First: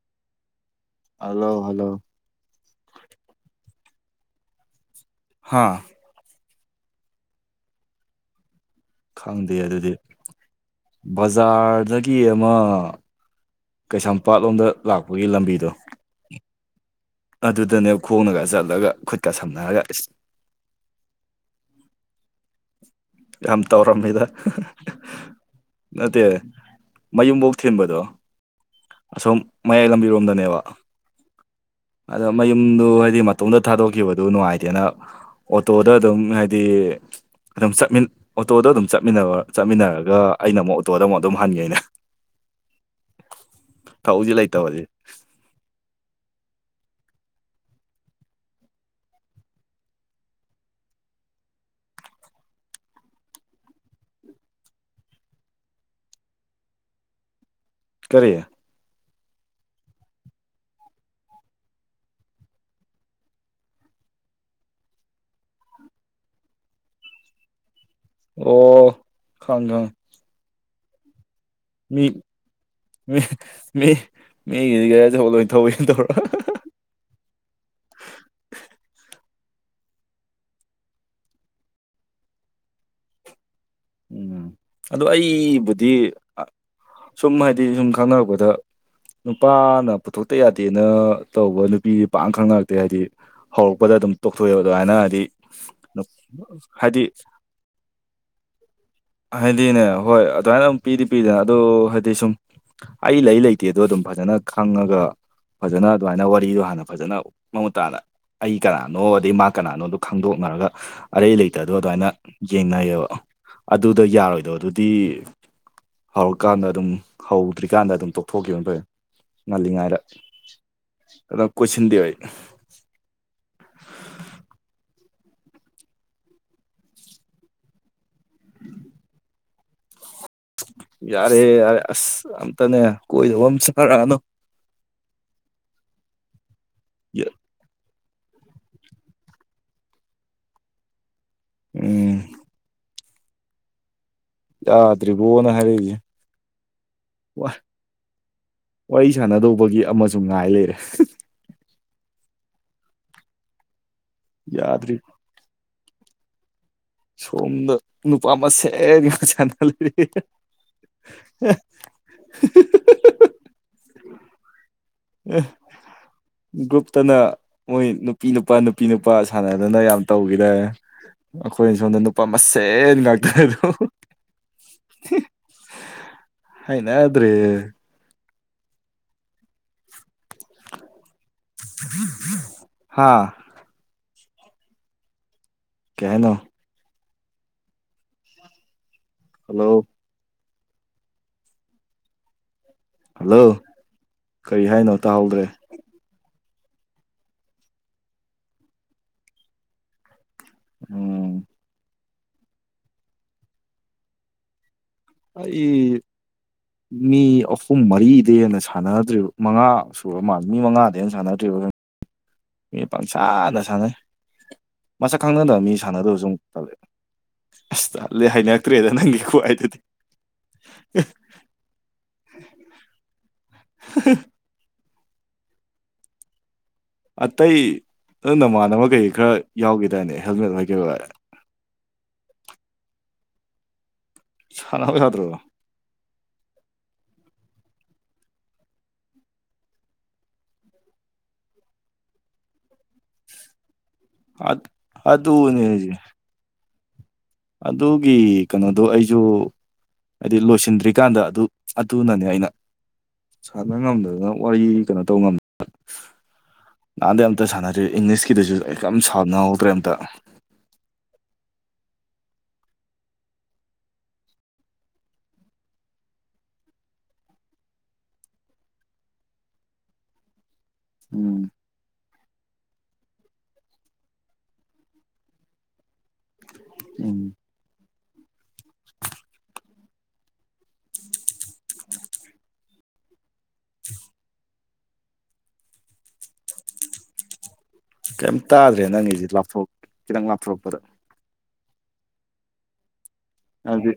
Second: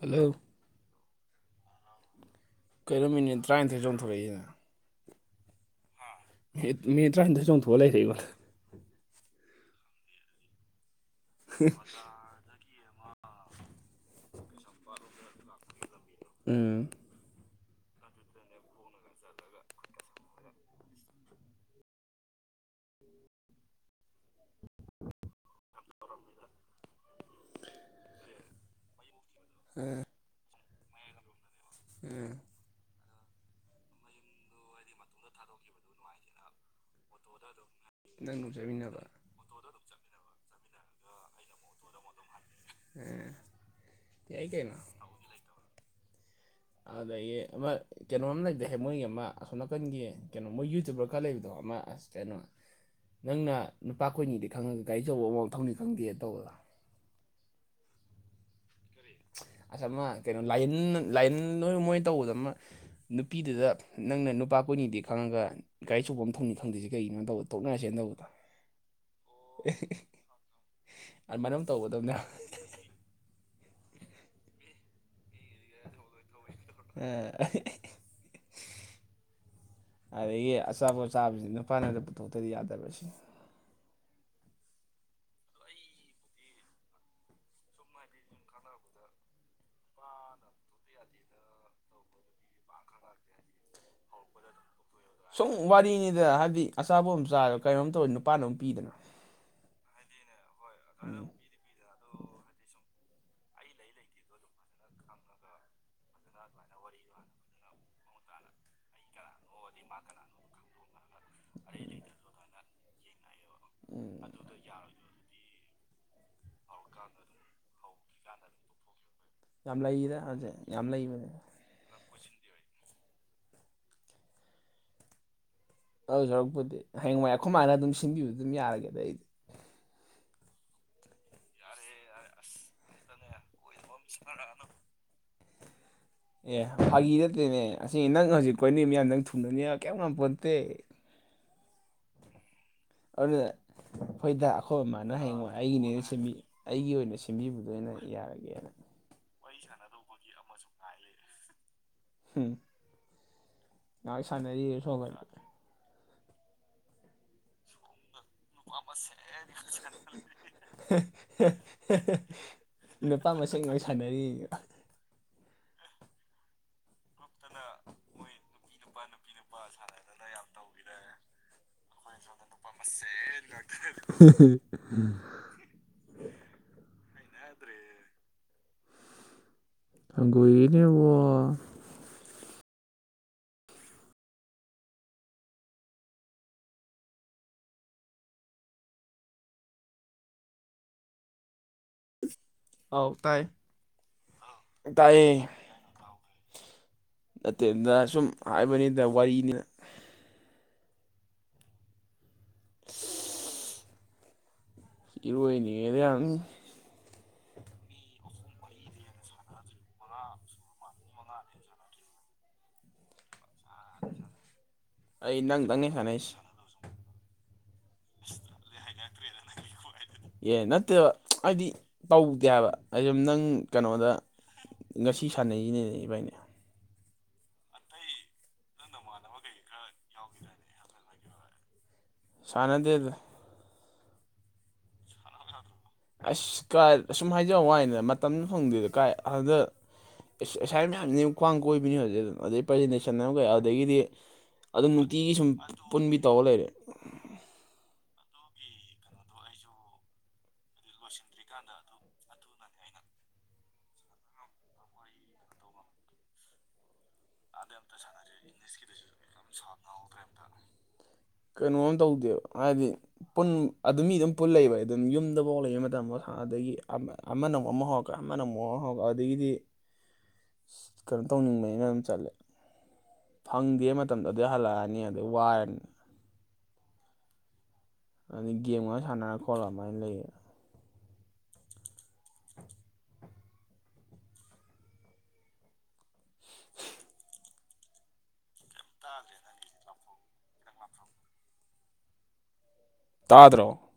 Hello hello hello ꯀꯩꯅꯣ minute ꯇꯔꯥꯅꯤꯣꯏ ꯆꯣꯡꯊꯣꯔꯛꯏꯅ ꯍꯥꯥ ꯃ ꯇꯔꯥꯅꯤꯊꯣꯏ ꯆꯣꯡꯊꯣꯛꯑ ꯂꯩꯔꯦ ꯑꯩꯕꯣ ꯈꯪꯗꯦ ꯑꯗꯨꯗꯤ ꯕꯖꯥꯔꯗꯒꯤ ꯑꯃ ꯀꯩꯁꯥꯝꯄꯥꯠ ꯂꯣꯝꯗ ꯂꯥꯛꯄꯒꯤ ꯂꯝꯕꯤꯗꯣ ꯎꯝ ꯑꯗꯨꯗꯅꯦ ꯈꯣꯡꯅꯒ ꯆꯠꯂꯒ ꯈꯨꯠꯀ ꯁꯝꯅꯔꯒ ꯌꯥꯝꯝ ꯇꯧꯔꯝꯃꯤꯗ ꯅꯠꯇꯦ ꯃꯌꯨꯝꯕꯣꯛ ꯊꯤꯟꯕꯗꯣ ꯑꯁꯣꯝ ꯃꯌꯥꯏ ꯑꯥ ꯂꯝꯕꯤꯔꯣꯝꯗꯅꯦꯕ ꯑꯗ ꯑꯥ ꯃ ꯌꯨꯝꯗꯨ ꯍꯥꯏꯗꯤ ꯃꯇꯨꯡꯗ ꯊꯥꯗꯣꯛꯈꯤꯕꯗꯨ ꯅꯨꯡꯉꯥꯏꯇꯦꯅ ꯑꯣꯇꯣꯗ ꯑꯗꯨꯝ ꯍꯥꯏꯗꯤ ꯑꯗꯨꯝꯠ ꯅꯪ ꯑꯣꯇꯣꯗꯣ ꯂꯨꯖꯃꯤꯟꯅꯕ ꯑꯗꯨꯝꯠꯃꯤꯟꯅꯕ ꯆꯠꯃꯤꯟꯅꯔꯒ ꯑꯩꯅ ꯑꯃꯨꯛ ꯑꯣꯇꯣꯗ ꯑꯃꯨꯛ ꯑꯗꯨꯝ ꯍꯟꯒꯦꯅꯦ ꯊꯥꯎꯖꯤ ꯂꯩ ꯌꯥꯏ ꯀꯩꯅꯣ ꯇꯕꯗꯤꯦ ꯑꯗꯌꯦ ꯑꯃ ꯀꯩꯅꯣꯝ ꯂꯩꯗꯍꯦꯛ ꯃꯣꯏꯒꯤ ꯑꯃ ꯑꯁꯣꯝ ꯅꯥꯀꯟꯒꯤ ꯀꯩꯅꯣ ꯃꯣꯏ ꯌꯨꯇꯌꯨꯕꯔ ꯈꯔ ꯂꯩꯕꯗꯣ ꯑꯃ ꯑꯁ ꯀꯩꯅꯣ ꯅꯪꯅ ꯅꯨꯄꯥ ꯀꯣꯏꯅꯤꯗꯤ ꯈꯪꯉꯒ ꯒꯥꯔꯤꯆꯧꯕ ꯑꯃꯃꯊꯧꯅꯤ ꯈꯪꯗꯦ ꯇꯧꯕꯗ ꯀꯔꯤꯦ ꯑꯁ ꯑꯃ ꯀꯩꯅꯣ ꯂꯥꯏꯌꯦꯟ ꯂꯥꯏꯟ ꯂꯣꯏ ꯃꯣꯏ ꯇꯧꯕꯗ ꯑꯃ ꯅꯨꯄꯤꯗꯨꯗ ꯅꯪꯅ ꯅꯨꯄꯥ ꯀꯣꯏꯅꯤꯡꯗꯤ ꯈꯪꯉꯒ ꯒꯥꯔꯤ ꯆꯆꯄꯐꯝ ꯊꯝ ꯈꯪꯗꯦ ꯀꯔꯤꯅꯣ ꯇꯗ ꯊꯣꯛꯅꯔꯁꯦꯅ ꯇꯧꯕꯣ ꯑꯣ ꯈꯪ ꯈꯪ ꯃꯅꯝ ꯃꯤ ꯃꯤ ꯃꯤ ꯃꯤꯒꯤꯗꯤ ꯒꯥꯔꯤ ꯑꯁꯨꯧꯕ ꯂꯣꯏ ꯊꯧꯋꯅ ꯇꯧꯔꯣ ꯑꯦ ꯑꯗꯒꯤ ꯑꯆꯥꯄꯣꯠꯆꯥꯥꯕꯁꯤꯅ ꯅꯨꯄꯥꯅꯗ ꯄꯨꯊꯣꯛꯇꯗꯤ ꯌꯥꯗꯕꯕꯁꯤ ꯎꯝ ꯑꯗꯣ ꯑꯩꯕꯨꯗꯤ ꯁꯨꯝ ꯍꯥꯏꯗꯤ ꯁꯨꯝ ꯈꯪꯅꯔꯛꯄꯗ ꯅꯨꯄꯥꯅ ꯄꯨꯊꯣꯛꯇ ꯌꯥꯗꯦꯅ ꯇꯧꯕ ꯅꯨꯄꯤ ꯄꯥꯛ ꯈꯪꯅꯔꯛꯇꯦ ꯍꯥꯏꯗꯤ ꯍꯧꯔꯛꯄꯗ ꯑꯗꯨꯝ ꯇꯣꯛꯊꯣꯛꯑꯦꯕ ꯑꯗꯨꯃꯥꯏꯅ ꯍꯥꯏꯗꯤ ꯁꯨꯝ ꯋꯥꯔꯤꯅꯤꯗ ꯍꯥꯏꯕꯗꯤ ꯍꯥꯏꯗꯤ ꯑꯆꯥꯄꯣꯠ ꯑꯃ ꯆꯥꯔꯣ ꯀꯩꯅꯣꯝ ꯇꯧ ꯅꯨꯄꯥꯅ ꯑꯗꯨꯝ ꯄꯤꯗꯅ ꯍꯥꯏꯗꯤꯅꯦ ꯍꯣꯏ ꯑꯗꯨꯃꯥꯏꯅ ꯑꯗꯨꯝ ꯄꯤꯗꯤ ꯎꯝ ꯄꯤꯗꯅ ꯑꯗꯨ ꯍꯥꯏꯗꯤ ꯁꯨꯝ ꯑꯩ ꯂꯩ ꯂꯩꯇꯦꯗꯣ ꯑꯗꯨꯝ ꯐꯖꯅ ꯈꯪꯉꯒ ꯐꯖꯅ ꯑꯗꯨꯃꯥꯏꯅ ꯋꯥꯔꯤꯗꯣ ꯍꯥꯟꯅ ꯐꯖꯅ ꯃꯃꯨꯠ ꯇꯥꯅ ꯑꯩ ꯀꯅꯥꯅꯣ ꯑꯗꯩ ꯃꯥ ꯀꯅꯥꯅꯣꯗꯣ ꯈꯪꯗꯣꯛꯅꯔꯒ ꯑꯔꯩ ꯂꯩꯇꯗꯣ ꯑꯗꯨꯃꯥꯏꯅ ꯌꯦꯡꯅꯩꯌꯦꯕ ꯑꯗꯨꯗ ꯎꯝ ꯌꯥꯔꯣꯏꯗꯧꯗꯨꯗꯤ ꯍꯧꯔꯀꯥꯟꯗ ꯑꯗꯨꯝ ꯍꯧꯗ꯭ꯔꯤꯀꯥꯟꯗ ꯑꯗꯨꯝ ꯇꯣꯛꯊꯣꯛꯈꯤꯕꯅ ꯐꯩꯕ ꯌꯥꯝ ꯂꯩꯗ ꯍꯧꯖꯤꯛ ꯌꯥꯝ ꯂꯩꯕꯅꯦ ꯉꯜꯂꯤꯉꯥꯏꯗ ꯀꯣꯏꯁꯤꯟꯗꯦ ꯑꯩ ꯑꯗꯨꯢ ꯁꯔꯨꯛꯄꯨꯗꯤ ꯍꯌꯦꯡꯋꯥꯏ ꯑꯩꯈꯣꯏ ꯃꯥꯥꯅ ꯑꯗꯨꯝ ꯁꯤꯟꯕꯤꯕꯨ ꯑꯗꯨꯝ ꯌꯥꯔꯒꯦꯗ ꯑꯩꯗꯤ ꯌꯥꯔꯦ ꯌꯥꯔꯦ ꯑꯁ ꯑꯝꯇꯅꯦ ꯀꯣꯏꯗꯧꯕ ꯑꯝ ꯁꯠ ꯁꯒꯔꯅ [inaudible] ꯑꯦ ꯐꯥꯒꯤ ꯅꯠꯇꯦꯅꯦ ꯑꯁ ꯅꯪ ꯍꯧꯖꯤꯛ ꯀꯣꯏꯅꯩ ꯃꯤꯌꯥꯝꯗꯣ ꯅꯪ ꯊꯨꯡꯅꯅꯤ ꯀꯤꯝ ꯉꯥꯝꯄꯣꯟꯇꯦ ꯎꯝ ꯑꯗꯨꯅ ꯍꯣꯏꯗ ꯑꯩꯈꯣꯏꯃꯅ ꯍꯌꯦꯡ ꯌꯥꯗ꯭ꯔꯤꯕꯣꯅ ꯋꯥꯢ ꯍꯥꯏꯔꯛꯏꯁꯦ ꯑꯩꯒꯤꯅꯦꯅ ꯁꯦꯝꯕꯤ ꯑꯩꯒꯤ ꯑꯣꯏꯅ ꯁꯦꯝꯕꯤꯕꯗꯣ ꯑꯣꯏꯅ ꯌꯥꯔꯒꯦꯅ ꯋꯥꯔꯤ ꯁꯥꯟꯅꯗꯧꯕꯒꯤ ꯑꯃꯁꯨ ꯉꯥꯏ ꯂꯩꯔꯦ ꯎꯝ ꯉꯥꯛ ꯁꯥꯟꯅꯔꯤ ꯌꯥꯗ꯭ꯔꯤ ꯁꯣꯝꯗ ꯁꯣꯝꯗ ꯅꯨꯄꯥ ꯃꯁꯦꯟ ꯉꯥꯛꯇ ꯁꯥꯟꯅ ꯂꯩꯔꯦ ꯑꯄꯥꯝꯕꯁꯤꯡ ꯂꯣꯏꯅ ꯁꯥꯟꯅꯔꯤ ꯒ꯭ꯔꯨꯞꯇꯅ ꯃꯣꯏ ꯅꯨꯄꯤ ꯅꯨꯄꯥ ꯅꯨꯄꯤ ꯅꯨꯄꯥ ꯁꯥꯟꯅꯗꯅ ꯌꯥꯝ ꯇꯧꯈꯤꯗꯥꯢꯅꯦ ꯑꯩꯈꯣꯏꯅ ꯁꯣꯝꯗ ꯅꯨꯄꯥ ꯃꯁꯦꯟ ꯉꯥꯛꯇ ꯑꯝ ꯍꯩꯅꯗ꯭ꯔꯦꯍꯦ ꯑꯪꯒꯅꯦꯕ [inaudible] ꯍꯥꯥ ꯀꯩ ꯍꯥꯢꯅꯣ ꯍꯜꯂꯣ ꯑꯥꯎ ꯍꯜꯂꯣ ꯇꯥꯏ ꯀꯔꯤ ꯍꯥꯏꯅꯣ ꯇꯥꯏꯌꯦ ꯇꯥꯍꯧꯗ꯭ꯔꯦ ꯅꯠꯇꯦ ꯇ ꯁꯨꯝ ꯍꯥꯏꯕꯅꯤꯗ ꯋꯥꯔꯤꯅꯤꯅ ꯑꯣ ꯏꯔꯣꯏꯅꯤꯉꯦꯗ ꯑꯩ ꯌꯥꯝ ꯃꯤ ꯑꯍꯨꯝ ꯃꯔꯤꯗꯩ ꯍꯦꯟꯅ ꯁꯥꯟꯅꯗ꯭ꯔꯤꯕ ꯃꯉꯥ ꯁꯨꯨꯔ ꯃꯥꯜꯂꯦ ꯃꯤ ꯃꯉꯥꯗꯩ ꯍꯦꯟꯅ ꯁꯥꯟꯅꯗ꯭ꯔꯤꯕ ꯃꯤ ꯄꯥꯡꯁꯥꯟꯗ ꯁꯥꯟꯅꯩ ꯃꯁꯛ ꯑꯩ ꯈꯪꯅꯗꯕ ꯃꯤ ꯅꯪꯗꯪꯅꯦ ꯁꯥꯟꯅꯔꯨꯕꯁꯨ ꯁꯥꯟꯅꯩꯁꯦ ꯑꯃꯨꯛ ꯑꯁ ꯇꯥꯜꯂꯦ ꯍꯩꯅꯔꯛꯇ꯭ꯔꯦꯗ ꯅꯪꯒꯤ ꯈꯨꯍꯥꯢꯗꯨꯗꯤ ꯑꯦ ꯅꯠꯇꯦꯕ ꯑꯩꯗꯤ ꯇꯧꯗꯦ ꯍꯥꯏꯕ ꯑꯩꯝ ꯅꯪ ꯀꯩꯅꯣꯗ ꯉꯁꯤ ꯁꯥꯟꯅꯩꯁꯤꯅꯦ ꯏꯕꯥꯅꯤ ꯑꯇꯩ ꯅ ꯅꯃꯥꯟꯅꯕ ꯀꯩ ꯈꯔ ꯌꯥꯎꯈꯤꯗꯥꯢꯅꯦ ꯍꯦꯜꯃꯦꯠ ꯍꯣꯏ ꯀꯩ ꯍꯣꯢ ꯁꯅꯗꯦꯗ ꯁꯅꯥ ꯌꯥꯗꯔꯣ ꯑꯁ ꯀꯥꯏ ꯑꯁꯨꯝ ꯍꯥꯏꯖ ꯋꯥꯅꯤꯗ ꯃꯇꯝ ꯐꯪꯗꯦꯗ ꯀꯥꯏ ꯑꯗ ꯑꯦꯁꯥꯏ ꯃꯌꯥꯝꯁꯤ ꯈ꯭ꯋꯥꯡ ꯀꯣꯏꯕꯤꯅꯤ ꯍꯧꯖꯤꯛ ꯑꯗꯨ ꯑꯗꯩ ꯄ꯭ꯔꯖꯦꯟꯇꯦꯁꯟ ꯑꯃ ꯀꯩ ꯑꯗꯒꯤꯗꯤ ꯑꯗꯨ ꯅꯨꯡꯇꯤꯒꯤ ꯁꯨꯝ ꯑꯗꯨꯅꯦ ꯍꯥꯏꯁꯦ ꯄꯨꯟꯕꯤ ꯇꯧꯔ ꯂꯩꯔꯦ ꯑꯗꯨꯒꯤ ꯀꯩꯅꯣꯗꯣ ꯑꯩꯁꯨ ꯍꯥꯏꯗꯤ ꯂꯣꯏꯁꯤꯟꯗ꯭ꯔꯤ ꯀꯥꯟꯗ ꯑꯗꯨ ꯑꯗꯨꯅꯅꯦ ꯑꯩꯅ ꯁꯥꯟꯅꯕ ꯉꯝꯗꯗꯅ ꯋꯥꯔꯤ ꯀꯩꯅꯣ ꯇꯧꯕ ꯉꯝꯗ ꯅꯍꯥꯟꯗ ꯌꯥꯝ ꯇ ꯁꯥꯟꯅꯗꯦ ꯏꯪꯂꯤꯁꯀꯤꯗꯨꯁꯨ ꯀꯩꯝ ꯁꯥꯎꯟ ꯌꯥꯎꯗ꯭ꯔꯦ ꯑꯝꯇ ꯀꯩꯅꯣ ꯑꯣꯟ ꯇꯧꯗꯦꯕ ꯍꯥꯏꯗꯤ ꯄꯨꯟ ꯑꯗꯨ ꯃꯤ ꯑꯗꯨꯝ ꯄꯨꯟ ꯂꯩꯕ ꯑꯗꯨꯝ ꯌꯨꯝꯗꯐꯥꯎ ꯂꯩꯕ ꯃꯇꯝꯐꯥꯎ ꯍꯥꯟꯅꯗꯒꯤ ꯑꯃ ꯑꯃꯅ ꯑꯃꯨꯛ ꯑꯃ ꯍꯧꯔꯛꯀꯦ ꯑꯃꯅ ꯑꯃꯨꯛ [unintelligible] ꯑꯗꯒꯤꯗꯤ ꯀꯩꯟ ꯎꯝ ꯇꯧꯅꯤꯡꯕꯅꯤꯅ ꯗꯨꯝ ꯆꯠꯂꯦ ꯐꯪꯗꯦ ꯃꯇꯝꯗꯨ ꯑꯗꯨ ꯍꯜꯂꯛꯑꯅꯤ ꯑꯗꯩ ꯋꯥꯔꯅꯤ ꯎꯝ꯫ ꯑꯗꯩ ꯒꯦꯝ ꯉꯥꯢꯍꯥꯛ ꯁꯥꯟꯅꯔ ꯈꯣꯠꯂ ꯑꯗꯨꯃꯥꯏꯅ ꯂꯩꯔꯥꯅꯤ ꯀꯩꯝ ꯇꯥꯗ꯭ꯔꯦ ꯅꯪꯒꯤꯁꯤ ꯂꯥꯞꯊꯣꯛ ꯈꯤꯇꯪ ꯂꯥꯞꯊꯣꯔꯛꯄꯗ ꯇꯥꯗ꯭ꯔꯣ ꯍꯥꯏꯗꯤ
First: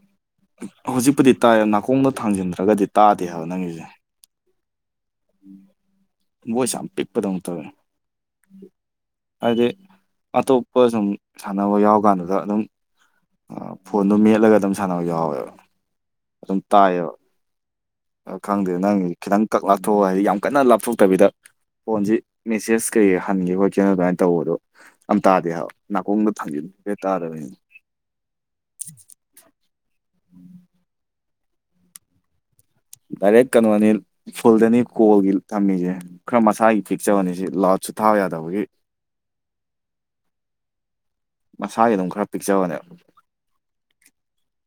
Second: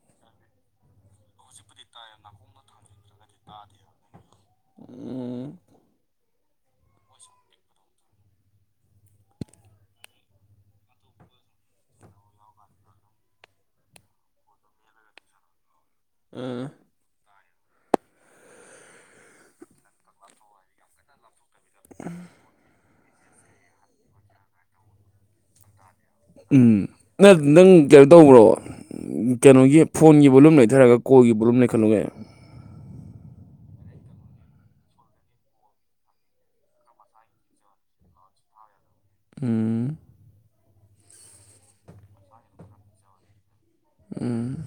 ꯍꯧꯖꯤꯛꯄꯨꯗꯤ ꯇꯥꯏ ꯅꯥꯀꯣꯡꯗ ꯊꯥꯡꯖꯤꯟꯗ꯭ꯔꯒꯗꯤ ꯇꯥꯗꯦ ꯍꯥꯏꯕ ꯅꯪꯒꯤꯁꯦ ꯎꯝ ꯚꯣꯏꯁ ꯌꯥꯝ ꯄꯤꯛꯄꯗꯧꯅ ꯇꯧꯋꯦ ꯍꯥꯏꯗꯤ ꯑꯇꯣꯞꯄ ꯁꯨꯝ ꯁꯥꯟꯅꯕ ꯌꯥꯎ ꯀꯥꯟꯗꯒ ꯑꯗꯨꯝ ꯐꯣꯟꯗꯣ ꯃꯦꯠꯂꯒ ꯑꯗꯨꯝ ꯁꯥꯟꯅꯕ ꯌꯥꯎꯋꯦꯕ ꯑꯗꯨꯝ ꯎꯝ ꯇꯥꯏꯌꯦꯕ꯫ ꯈꯪꯗꯦ ꯅꯪ ꯈꯤꯇꯪ ꯀꯛ ꯂꯥꯞꯊꯣꯛꯑꯣ ꯍꯥꯏꯗꯤ ꯌꯥꯝ ꯀꯟꯅ ꯂꯥꯞꯊꯣꯛꯇꯕꯤꯗ ꯐꯣꯟꯁꯤ ꯃꯦꯁꯦꯁ ꯀꯩꯩ ꯍꯟꯒꯦ ꯈꯣꯠꯈꯤꯕ ꯀꯩꯅꯣ ꯑꯗꯨꯃꯥꯏꯅ ꯇꯧꯕꯗꯣ ꯑꯝ ꯇꯥꯗꯦ ꯍꯥꯏꯕ ꯅꯥꯀꯣꯡꯗ ꯎꯝ ꯊꯥꯡꯖꯤꯟꯗꯔꯤꯈꯩ ꯊꯥꯗꯥꯔꯦ ꯅ ꯅꯪ ꯀꯩꯅꯣ ꯇꯧꯕ꯭ꯔꯣ ꯀꯩꯅꯣꯒꯤ ꯐꯣꯟꯒꯤ ꯕꯣꯂꯨꯝ ꯂꯩꯊꯔꯒ ꯀꯣꯜꯒꯤ ꯕꯣꯂꯨꯝ ꯂꯩꯈꯠꯂꯣ ꯀꯩꯅꯣ ꯗꯥꯢꯔꯦꯛ ꯀꯩꯅꯣꯅꯤ ꯐꯨꯜꯗꯅꯤ ꯀꯣꯜꯒꯤ ꯊꯝꯃꯤꯁꯦ ꯈꯔ ꯃꯁꯥꯒꯤ ꯄꯤꯛꯆꯕꯅꯤ ꯁꯤ ꯂꯥꯎꯠꯁꯨ ꯊꯥ ꯌꯥꯗꯕꯒꯤ ꯎꯝ ꯃꯁꯥꯒꯤ ꯑꯗꯨꯝ ꯈꯔ ꯄꯤꯛꯆꯕꯅꯦ ꯎꯝ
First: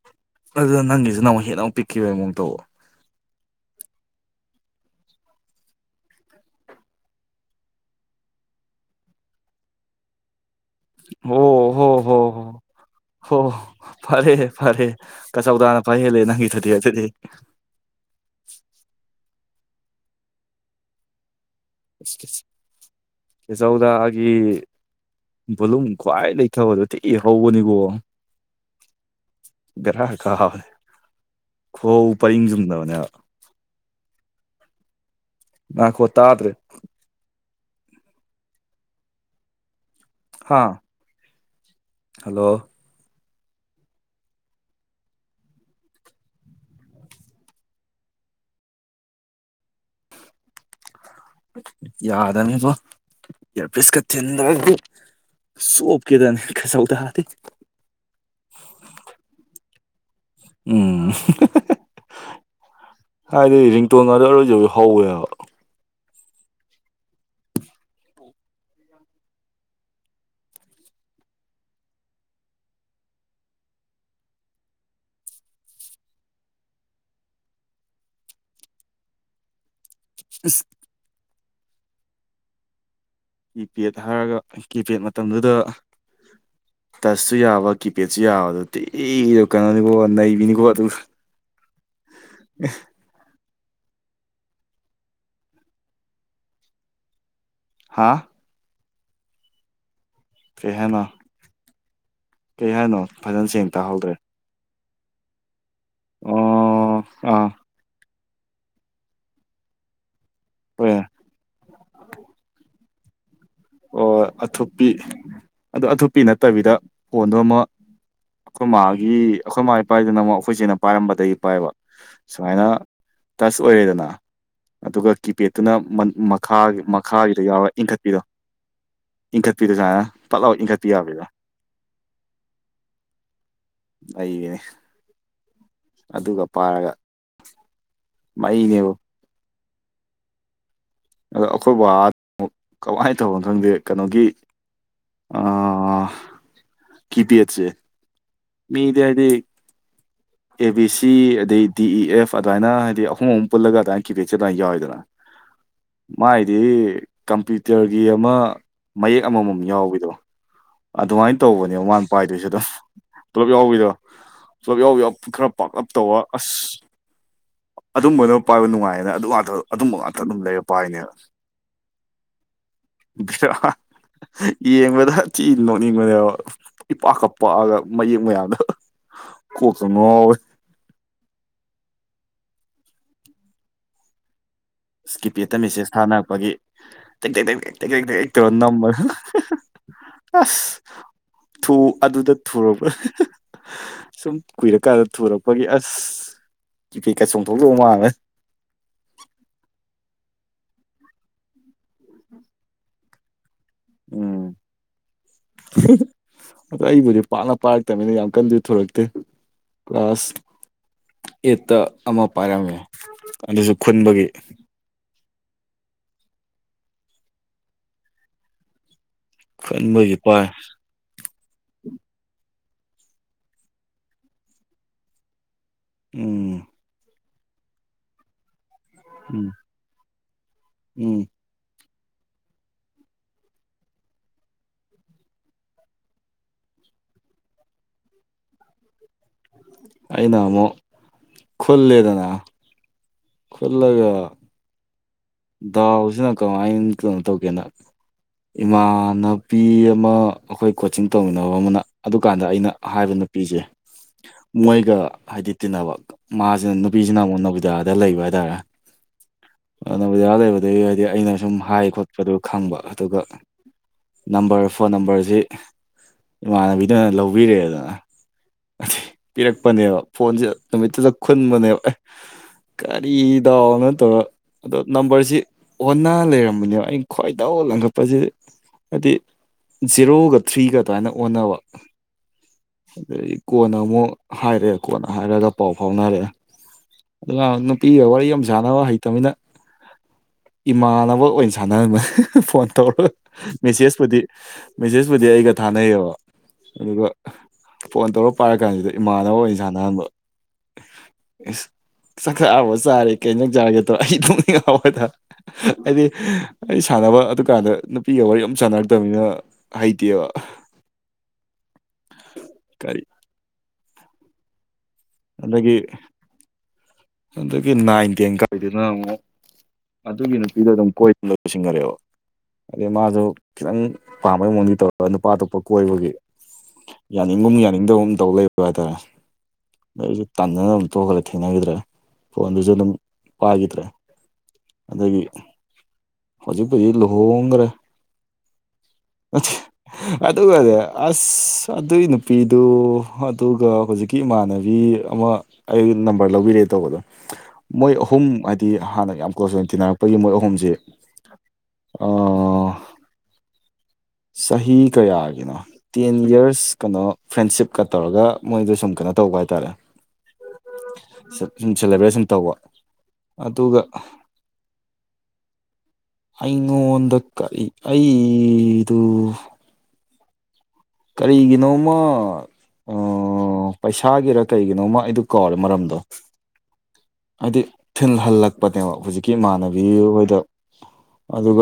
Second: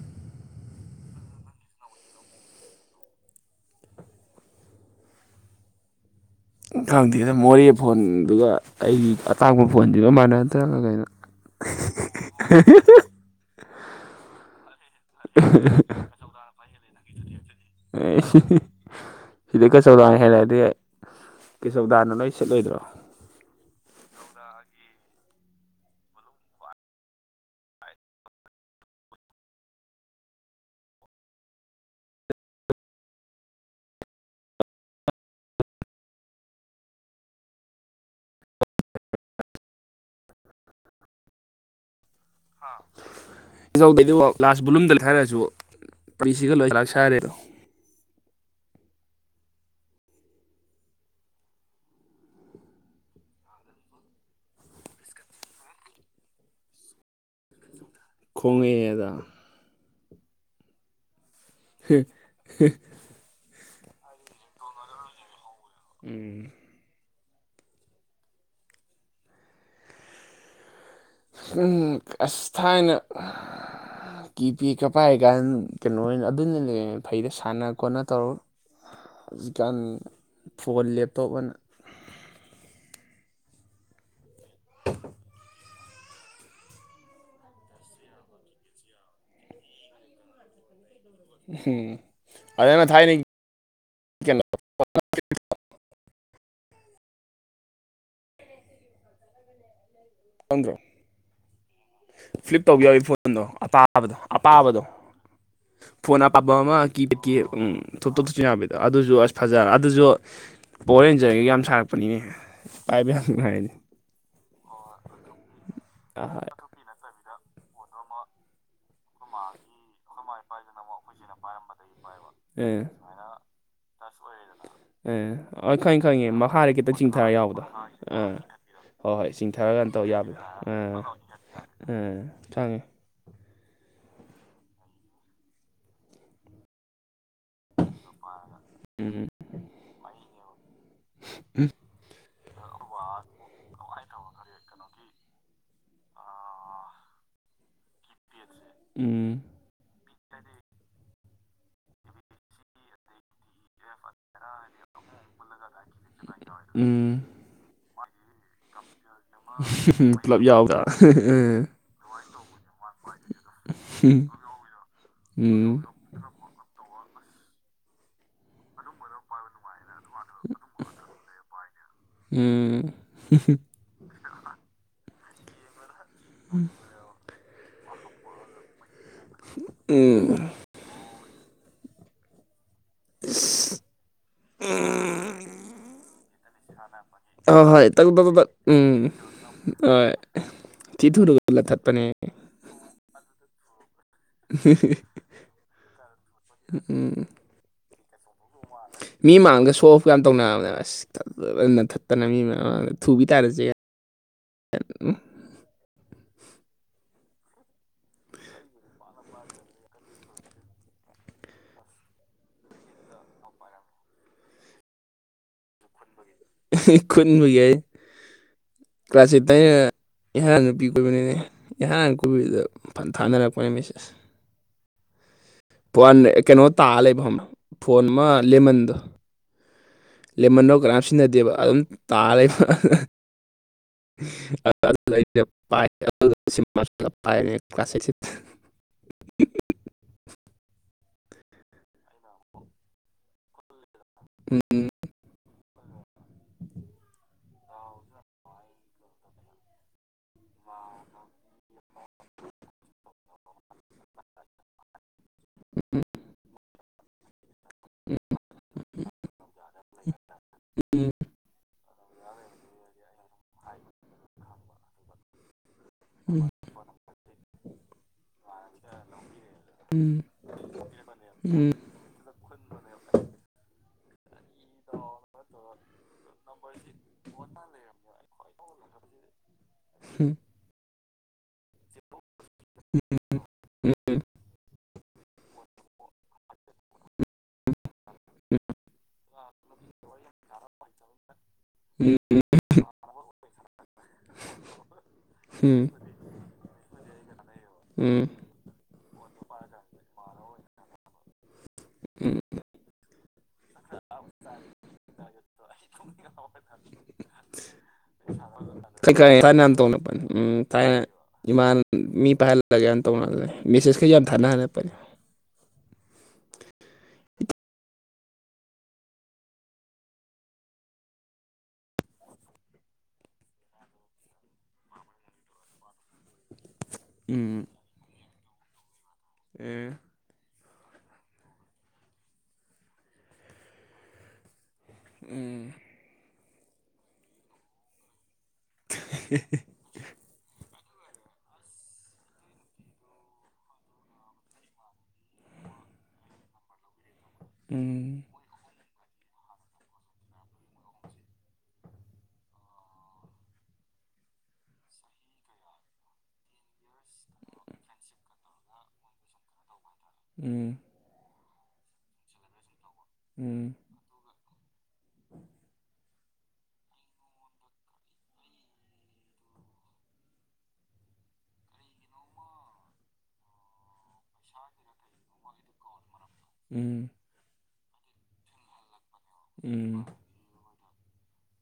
ꯑꯗꯨꯗ ꯅꯪꯒꯤꯁꯨ ꯅꯃꯨꯛ ꯍꯦꯟꯅ ꯑꯃꯨꯛ ꯄꯤꯛꯈꯤꯕꯒꯤ ꯑꯃꯨꯛ ꯇꯧꯕ ꯈꯪꯗꯦꯅꯦ ꯃꯣꯔꯦ ꯐꯣꯟꯗꯨꯒ ꯑꯩꯒꯤ ꯑꯇꯥꯡꯕ ꯐꯣꯟꯁꯤꯒ ꯃꯥꯟꯅꯗꯦ ꯀꯩꯅꯣ ꯍꯣ ꯍꯣ ꯍꯣ ꯍꯣ [unintelligible] ꯍꯣ ꯐꯔꯦ ꯐꯔꯦ ꯀꯁꯥꯎ ꯗꯅ ꯐꯥ ꯍ‌ꯦꯜꯂ‌ꯦ ꯅꯪꯒꯤ ꯗꯨꯗꯤ ꯑꯗꯨꯗꯤ꯫ ꯑꯦ ꯁꯤꯗꯩ ꯀꯆꯧꯗꯅ ꯍꯦꯜꯂ ꯗꯤ ꯀꯦꯆꯧꯗꯥꯅ ꯂꯣꯢ ꯁꯤꯠꯂꯣꯏꯗ꯭ꯔꯣ ꯀꯆꯧꯗꯒꯤ ꯚꯣꯂꯨꯝ ꯈ꯭ꯋꯥꯏ ꯂꯩꯊꯕꯗꯣ ꯊꯤꯅ ꯍꯧꯕꯅꯤꯀꯣ ꯕꯦꯔꯥ ꯈꯥꯕꯅꯦ ꯈꯨꯍꯧ ꯄꯔꯤꯡ ꯆꯨꯝꯗꯕꯅꯦꯕ ꯅꯥꯏꯈꯣ ꯇꯥꯗ꯭ꯔꯦ ꯍꯥ ꯍꯜꯂꯣ ꯑꯗꯨꯐ ꯂꯥꯁ ꯕꯨꯣꯂꯨꯝꯗ ꯍꯥꯏꯔꯛꯁꯨ ꯄꯁꯤꯒ ꯂꯣꯏ ꯁꯥꯂꯥꯛ ꯍꯥꯏꯔꯦꯗꯣ ꯌꯥꯗꯕꯅꯦꯕꯨ ꯌꯦꯔ ꯄꯤꯁꯀ ꯊꯤꯟꯗ꯭ꯔꯥꯗꯤ꯫ ꯆꫭꯞ ꯀꯦꯗꯅꯤ ꯀꯆꯧꯗꯗꯤ ꯈꯣꯡꯉ‌ꯦꯗꯣ ꯎꯝ [unintelligible] ꯍꯥꯏꯗꯤ ꯔꯤꯇꯣꯟ ꯑꫭꯏꯔꯕꯁꯨ ꯍꯧꯋꯦꯕ ꯎꯝ ꯑꯁ ꯊꯥꯏꯅ ꯀꯤ ꯄꯦꯒꯀ ꯄꯥꯏꯔꯤ ꯀꯥꯟ ꯀꯩꯅꯣ ꯑꯣꯏꯅ ꯑꯗꯨꯅ ꯐꯩꯗ ꯁꯥꯟꯅ ꯈꯣꯠꯅ ꯇꯧꯔꯒ ꯍꯧꯖꯤꯀꯦꯟ ꯑꯁ ꯐꯣꯟ ꯂꯦꯞꯇꯣꯞ ꯑꯥꯅ ꯀꯤꯄꯦꯗ ꯍꯥꯏꯔꯒ ꯀꯤꯄꯦꯗ ꯃꯇꯝꯗꯨꯗ꯫ ꯇꯁꯁꯨ ꯌꯥꯕ ꯀꯤꯄꯦꯗꯁꯨ ꯌꯥꯕ ꯑꯗꯨ ꯊꯤ ꯀꯩꯅꯣꯅꯤꯀꯣ ꯅꯩꯕꯤꯅꯤꯀꯣ ꯑꯗꯨꯒ ꯑꯗꯨꯅ ꯊꯥꯏꯅꯒꯤ꯫ ꯍꯥꯥ꯫ ꯈꯪꯗ꯭ꯔꯣ ꯀꯩꯍꯥꯏꯅꫭ ꯐ꯭ꯂꯤꯞ ꯇꯧꯕꯤꯌꯣ ꯍꯥꯏꯌꯣ ꯐꯣꯟꯗꯣ ꯐꯖꯅ ꯁꯦꯡ ꯑꯇꯥꯕꯗꯣ ꯇꯥꯍꯧꯗ꯭ꯔꯦ ꯑꯄꯥꯕꯗꯣ ꯐꯣꯟ ꯑꯄꯞꯄ ꯑꯃ ꯀꯤ ꯑꯣ ꯀꯤ ꯑꯥ ꯎꯝ ꯊꯨꯞ ꯇꯨꯞ ꯊꯨꯞꯁꯤꯟ ꯌꯥꯕꯤꯗꯣ ꯑꯗꯨꯖꯨ ꯑꯁ ꯐꯖ ꯑꯗꯨꯖꯨ ꯍꯣꯏ ꯄꯣꯋꯔ ꯔꯦꯟꯖꯔꯒꯤ ꯌꯥꯝ ꯁꯥꯔꯛꯄꯅꯤꯅꯦ ꯄꯥꯏꯕ ꯌꯥꯝ ꯄꯥꯏꯔꯛꯏꯗ ꯑꯣ ꯑꯊꯨꯞꯄꯤ ꯑꯗꯨ ꯑꯊꯨꯞꯄꯤ ꯑꯍ ꯅꯠꯇꯕꯤꯗ ꯐꯣꯟꯗꯣ ꯑꯃ ꯑꯩꯈꯣꯏ ꯃꯥꯒꯤ ꯑꯩꯈꯣꯏ ꯃꯥꯏꯠ ꯄꯥꯏꯗꯅ ꯑꯃꯨꯛ ꯑꯩꯈꯣꯏ ꯆꯦꯅꯥ ꯄꯥꯏꯔꯝꯕꯗꯒꯤ ꯄꯥꯏꯕ ꯁꯨꯃꯥꯏꯅ [unintelligible] ꯇꯁ ꯑꯣꯏꯔꯦꯗꯅ ꯇꯁ ꯑꯗꯨꯒ ꯑꯣꯏꯔꯦꯗꯅ ꯑ ꯀꯤꯄꯦꯗꯠꯇꯨꯅ ꯈꯪꯉꯤ ꯈꯪꯉꯤ ꯃꯈꯥ ꯃꯈꯥꯗ ꯈꯤꯇꯪ ꯆꯤꯡꯊꯔ ꯃꯈꯥꯒꯤꯗ ꯌꯥꯎꯕꯗꯣ ꯌꯥꯎꯔ ꯑ ꯏꯟꯈꯠꯄꯤꯗꯣ ꯍꯣꯏ ꯍꯣꯏ ꯏꯟꯈꯠꯄꯤꯗꯣ ꯆꯤꯡꯊꯔ ꯁꯨꯃꯥꯏꯅ ꯇꯧ ꯌꯥꯕꯤ ꯄꯠ ꯂꯥꯎ [unintelligible] ꯏꯟꯈꯠꯄꯤ ꯎꯝ ꯌꯥꯕꯤꯗꯣ ꯎꯝ ꯈꯪꯉꯤ ꯂꯩꯒꯅꯤ ꯑꯗꯨꯒ ꯄꯥꯔꯒ ꯃꯩꯅꯦꯕꯨ ꯎꯝ ꯑꯗꯣ ꯑꯩꯈꯣꯏ ꯕꯥ ꯃꯨꯛ ꯀꯃꯥꯏꯟ ꯇꯧꯕꯅꯣ ꯈꯪꯗꯦ ꯀꯩꯅꯣꯒꯤ ꯑꯥ.. ꯀꯤ ꯄꯦꯠꯁꯦ ꯃꯤꯗꯤ ꯍꯥꯏꯗꯤ ꯎꯝ ꯑꯦ ꯕꯤ ꯁꯤ ꯑꯗꯩ ꯗꯤ ꯏ ꯑꯦꯐ ꯑꯗꯨꯃꯥꯏꯅ ꯍꯥꯏꯗꯤ ꯑꯍꯨꯝ ꯑꯍꯨꯝ ꯄꯨꯜꯂꯒ ꯑꯗꯨꯃꯥꯏ ꯀꯤꯄꯦꯠꯁꯤ ꯑꯗꯨꯃꯥꯏ ꯌꯥꯎꯋꯦꯗꯅ ꯃꯥꯏꯗꯤ ꯎꯝ ꯀꯝꯄ꯭ꯌꯨꯇꯔꯒꯤ ꯑꯃ ꯃꯌꯦꯛ ꯑꯃꯝꯃꯝ ꯌꯥꯎꯕꯤꯗꯣ ꯄꯨꯂꯞ ꯌꯥꯎꯕꯗ ꯑꯗꯨꯃꯥꯏꯅ ꯇꯧꯕꯅꯦ ꯃꯥꯅ ꯄꯥꯏꯗꯣꯏꯖꯨ ꯑꯗꯨꯝ ꯄꯨꯂꯞ ꯌꯥꯎꯕꯤꯗꯣ ꯄꯨꯂꯞ ꯌꯥꯎ ꯌꯥꯎ ꯈꯔ ꯎꯝ ꯄꯥꯛꯂꯞ ꯇꯧꯕ ꯑꯁ ꯑꯗꯨꯝꯕꯅ ꯄꯥꯏꯕ ꯅꯨꯡꯉꯥꯏꯌꯦꯅ ꯑꯗꯨ ꯉꯥꯇ ꯑꯗꯨꯝꯕ ꯉꯥꯛꯇ ꯑꯗꯨꯝ ꯂꯩꯔ ꯄꯥꯏꯅꯦꯕ ꯎꯝ [unintelligible] ꯌꯦꯡꯕꯗ ꯊꯤ ꯅꯣꯛꯅꯤꯡꯕꯅꯦꯕ ꯎꯝ ꯏꯄꯥꯛꯀ ꯄꯥꯛꯑꯒ ꯃꯌꯦꯛ ꯃꯌꯥꯝꯗꯣ ꯀꯣꯛꯀ ꯉꯥꯎꯋꯦ ꯎꯝ [unintelligible] ꯏꯁ ꯀꯤꯞꯄꯦꯠꯇ ꯃꯦꯁꯦꯁ ꯊꯥꯅꯕꯒꯤ ꯇꯦꯛ ꯇꯦꯛ ꯇꯦꯛ ꯍꯣꯏ ꯇꯦꯛ ꯍꯣꯏ ꯇꯦꯛ ꯇꯦꯛ ꯇꯛ ꯇꯛ ꯇꯦꯛ ꯇꯛ ꯇꯛ ꯇꯧꯔ ꯅꯝꯕ ꯎꯝ [unintelligible] ꯑꯁ ꯊꯤ ꯊꯨꯅꯒ ꯊꯨ ꯂꯟꯊꯠꯄꯅꯦ ꯑꯗꯨꯗ ꯊꯨꯔꯕ ꯁꯨꯝ ꯀꯨꯏꯔꯀꯥꯟꯗ ꯊꯨꯔꯛꯄꯒꯤ ꯑꯁ [unintelligible] [unintelligible] ꯆꯣꯡꯊꯣꯛꯂꯨꯕ ꯃꯥꯜꯂꯦ ꯃꯤ ꯃꯥꯡꯗ ꯁꯣ ꯑꯣꯐ ꯀ ꯌꯥꯝ ꯇꯧꯅꯕꯅꯦꯕ ꯑꯁ [unintelligible] ꯃꯤ ꯃꯌꯥꯝ ꯃꯃꯥꯡꯗ ꯊꯨꯕꯤ ꯇꯥꯅꯖꯦ ꯎꯝ [unintelligible] ꯑꯗꯣ ꯑꯩꯕꯨꯗꯤ ꯄꯥꯛꯅ ꯄꯥꯔꯛꯇꯕꯅꯤꯅ ꯌꯥꯝ ꯀꯟꯅꯗꯤ ꯊꯨꯔꯛꯇꯦ ꯀ꯭ꯂꯥꯁ ꯑꯩꯠꯇ ꯑꯃ ꯄꯥꯏꯔꯝꯃꯦ ꯑꯗꯨꯁꯨ ꯈꯨꯟꯕꯒꯤ [unintelligible] ꯈꯨꯟꯕꯒꯤ ꯑꯌꯦ ꯀ꯭ꯂꯥꯁ ꯑꯩꯠ [unintelligible] ꯑꯩꯅ ꯈꯨꯟꯕꯒꯤ ꯄꯥꯏ ꯏꯍꯥꯟ ꯍꯥꯟꯅ ꯅꯨꯄꯤ ꯀꯣꯏꯕꯅꯤꯅꯦ ꯏꯍꯥꯟ ꯍꯥꯟꯅ ꯀꯣꯏꯕꯗꯨꯗ ꯐ ꯊꯥꯅꯔꯛꯄꯅꯦ ꯃꯦꯁꯦꯁ ꯐꯣꯟ ꯎꯝ ꯀꯩꯅꯣ ꯇꯥ ꯂꯩꯕ ꯈꯪꯕ ꯐꯣꯟ ꯑꯃ ꯂꯦꯃꯟꯗꯣ ꯎꯝ ꯂꯦꯃꯟꯗꯣ ꯀꯅꯥꯝ ꯎꯝ ꯁꯤꯖꯤꯟꯅꯗꯦꯕ ꯑꯗꯨꯝ ꯇꯥ ꯂꯩꯕ [unintelligible] ꯑꯩꯅ ꯑꯃꯨꯛ ꯈꯨꯜꯂꯦꯗꯅ ꯈꯨꯜꯂꯒ ꯎꯝ ꯗꯥꯎꯖꯤꯅ ꯀꯃꯥꯏꯅ ꯀꯩꯅꯣ ꯇꯧꯒꯦꯅ ꯏꯃꯥꯟꯅꯥꯄꯤ ꯑꯃ ꯑꯩꯈꯣꯏ ꯀꯣꯆꯤꯡ ꯇꯧꯃꯤꯟꯅꯕ ꯑꯃꯅ ꯑꯗꯨꯀꯥꯟꯗ ꯑꯩꯅ ꯍꯥꯏꯕ ꯅꯨꯄꯤꯖꯦ ꯃꯣꯏꯒ ꯍꯥꯏꯗꯤ ꯇꯤꯟꯅꯕ ꯃꯥꯖꯤꯅ ꯅꯨꯄꯤꯖꯤꯅ ꯑꯃꯨꯛ ꯅꯣꯕꯣꯗꯤꯌꯥꯗ ꯂꯩꯕ ꯍꯥꯏꯇꯥꯔꯦ ꯅꯣꯕꯣꯗꯤꯌꯥ ꯂꯩꯕꯗꯒꯤ ꯍꯥꯏꯗꯤ ꯎꯝ ꯑꯩꯅ ꯁꯨꯝ ꯍꯥꯏ ꯈꯣꯠ ꯑꯗꯨ ꯈꯪꯕ ꯑꯗꯨꯒ ꯅꯝꯕꯔ ꯐꯣꯟ ꯅꯝꯕꯔꯖꯤ ꯎꯝ ꯏꯃꯥꯟꯅꯕꯤꯗꯨꯅ ꯂꯧꯕꯤꯔꯛꯑꯦꯗꯅ [unintelligible] ꯄꯤꯔꯛꯄꯅꯦꯕ ꯐꯣꯟꯖꯦ ꯅꯨꯃꯤꯠꯇꯨꯗ ꯎꯝ ꯎꯝ ꯎꯝ ꯎꯝ ꯎꯝ ꯈꯨꯟꯕꯅꯦꯕ ꯑꯦ ꯀꯔꯤ ꯗꯥꯎꯅꯣ ꯇꯧꯔ ꯑꯗꯣ ꯅꯝꯕꯔꯁꯤ ꯑꯣꯟꯅ ꯂꯩꯔꯝꯕꯅꯦꯕ ꯑꯩꯩꯅ ꯈ꯭ꯋꯥꯏꯗꯧ ꯂꯪꯈꯠꯄꯁꯤ ꯍꯥꯏꯗꯤ ꯖꯦꯔꯣꯒ ꯊ꯭ꯔꯤꯒ ꯑꯗꯨꯃꯥꯏꯅ ꯑꯣꯟꯅꯕ ꯑꯗꯒꯤ ꯀꯣꯟꯅ ꯑꯃꯨꯛ ꯍꯥꯏꯔꯛꯑꯦ ꯀꯣꯟꯅ ꯍꯥꯏꯔꯒ ꯄꯥꯎ ꯐꯥꯎꯅꯔꯑꯦ ꯑꯗꯨꯅ ꯅꯨꯄꯤꯒ ꯋꯥꯔꯤ ꯌꯥꯝ ꯁꯥꯟꯅꯕ ꯍꯩꯇꯃꯤꯅ ꯏꯃꯥꯟꯅꯕ ꯑꯣꯏꯅ ꯁꯥꯟꯅꯔꯝꯃꯦ ꯐꯣꯟ ꯇꯧꯔꯒ ꯃꯦꯁꯦꯖꯄꯨꯗꯤ ꯃꯦꯁꯦꯖꯄꯨꯗꯤ ꯑꯩꯒ ꯎꯝ ꯎꯝ ꯊꯥꯅꯩꯌꯦꯕ ꯑꯗꯨꯒ ꯐꯣꯟ ꯎꯝ ꯇꯧꯔ ꯄꯥꯔ ꯀꯥꯟꯁꯤꯗ ꯏꯃꯥꯟꯅꯕ ꯑꯣꯏꯅ ꯁꯥꯟꯅꯍꯟꯕ ꯑꯦ ꯎꯝ ꯆꯥꯛꯈꯥꯑꯕ ꯆꯥꯔꯦ ꯀꯩꯗ ꯆꯥꯒꯦꯗ꯭ꯔꯣ ꯑꯩ ꯅꯣꯡꯅꯤꯡ ꯉꯥꯕ ꯍꯥꯢꯇꯔꯦ ꯍꯥꯢꯗꯤ ꯑꯩ ꯁꯥꯟꯅꯕ ꯑꯗꯨꯀꯥꯟꯗ ꯅꯨꯄꯤꯒ ꯋꯥꯔꯤ ꯑꯝ ꯁꯥꯟꯅ ꯀꯩꯀꯥ ꯊꯥꯏꯅ ꯇꯧꯅ ꯎꯝ ꯊꯥꯏꯅ ꯏꯃꯥꯟ ꯃꯤ ꯄꯥꯏꯍꯜꯂꯒ ꯀꯔꯤ ꯇꯧꯅꯕ ꯃꯦꯁꯦꯖꯀ ꯌꯥꯝ ꯊꯥꯅꯔꯛꯄꯅꯦ ꯑꯗꯒꯤ ꯑꯗꯒꯤ ꯅꯥꯏꯟ ꯇꯦꯟ ꯀꯥꯏꯗꯨꯅ ꯑꯃꯨꯛ ꯑꯗꯨꯒꯤ ꯅꯨꯄꯤꯗꯣ ꯑꯗꯨꯝ ꯀꯣꯏꯅ ꯂꯣꯏꯁꯤꯟꯒꯔꯦꯕ ꯑꯗꯩ ꯃꯥꯗꯣ ꯈꯤꯇꯪ ꯄꯥꯝꯕꯩ ꯃꯑꯣꯡꯗꯤ ꯇꯧꯔꯒ ꯅꯨꯄꯥ ꯑꯇꯣꯞꯄ ꯀꯣꯏꯕꯒꯤ ꯌꯥꯅꯤꯡꯒꯨꯝ ꯎꯝ ꯌꯥꯅꯤꯡꯗꯕ ꯑꯨꯝ ꯇꯧ ꯂꯩꯕ ꯍꯥꯏꯇꯥꯔꯦ ꯑꯦ ꯑꯗꯨꯗ ꯑꯩꯁꯨ ꯇꯥꯟꯗꯅ ꯑꯗꯨꯝ ꯇꯣꯛꯈ꯭ꯔꯦ ꯊꯦꯡꯅꯈꯤꯗ꯭ꯔꯦ ꯐꯣꯟꯗꯨꯁꯨ ꯑꯗꯨꯝ ꯄꯥꯏꯈꯤꯗ꯭ꯔꯦ ꯑꯗꯒꯤ ꯎꯝ ꯍꯧꯖꯤꯛꯄꯨꯗꯤ ꯂꯨꯍꯣꯡꯈ꯭ꯔꯦ ꯑꯗꯨꯒꯅꯦ ꯑꯁ ꯑꯗꯨꯏ ꯅꯨꯄꯤꯗꯨ ꯑꯗꯨꯒ ꯍꯧꯖꯤꯛ ꯏꯃꯥꯟꯅꯕꯤ ꯑꯃ ꯑꯩ ꯅꯝꯕꯔ ꯂꯧꯕꯤꯔꯦ ꯇꯧꯕꯗꯣ ꯃꯣꯏ ꯎꯝ ꯍꯥꯏꯗꯤ ꯍꯥꯟꯅ ꯌꯥꯝ ꯀ꯭ꯂꯣꯁ ꯑꯣꯏꯅ ꯇꯤꯟꯅꯔꯛꯄꯒꯤ ꯃꯣꯏ ꯑꯍꯨꯝꯁꯦ ꯑ ꯑ ꯁꯍꯤ ꯀꯌꯥꯒꯤꯅꯣ ꯇꯦꯟ ꯌꯔꯁ ꯀꯩꯅꯣ ꯐ꯭ꯔꯦꯟꯁꯤꯞꯀ ꯇꯧꯔꯒ ꯃꯣꯏꯗꯣ ꯁꯨꯝ ꯀꯩꯅꯣ ꯇꯧꯕ ꯍꯥꯏꯇꯥꯔꯦ ꯎꯝ ꯁꯨꯝ ꯁꯦꯂꯦꯕ꯭ꯔꯦꯁꯟ ꯇꯧꯕ ꯎꯝ ꯑꯗꯨꯒ [inaudible] ꯑꯩꯉꯣꯟꯗ ꯀꯔꯤ ꯑꯩꯗꯨ ꯀꯔꯤꯒꯤꯅꯣꯃ ꯑꯑꯥ ꯄꯩꯁꯥꯒꯤꯔ ꯀꯩꯒꯤꯅꯣꯃ ꯑꯩꯗꯨ ꯀꯥꯎꯔꯦ ꯃꯔꯝꯗꯣ ꯎꯝ ꯍꯥꯏꯗꯤ ꯊꯤꯜ ꯍꯜꯂꯛꯄꯅꯦꯕ ꯍꯧꯖꯤꯛꯀꯤ ꯏꯃꯥꯟꯅꯕꯤ ꯎꯝ ꯍꯣꯏꯗ ꯑꯗꯨꯒ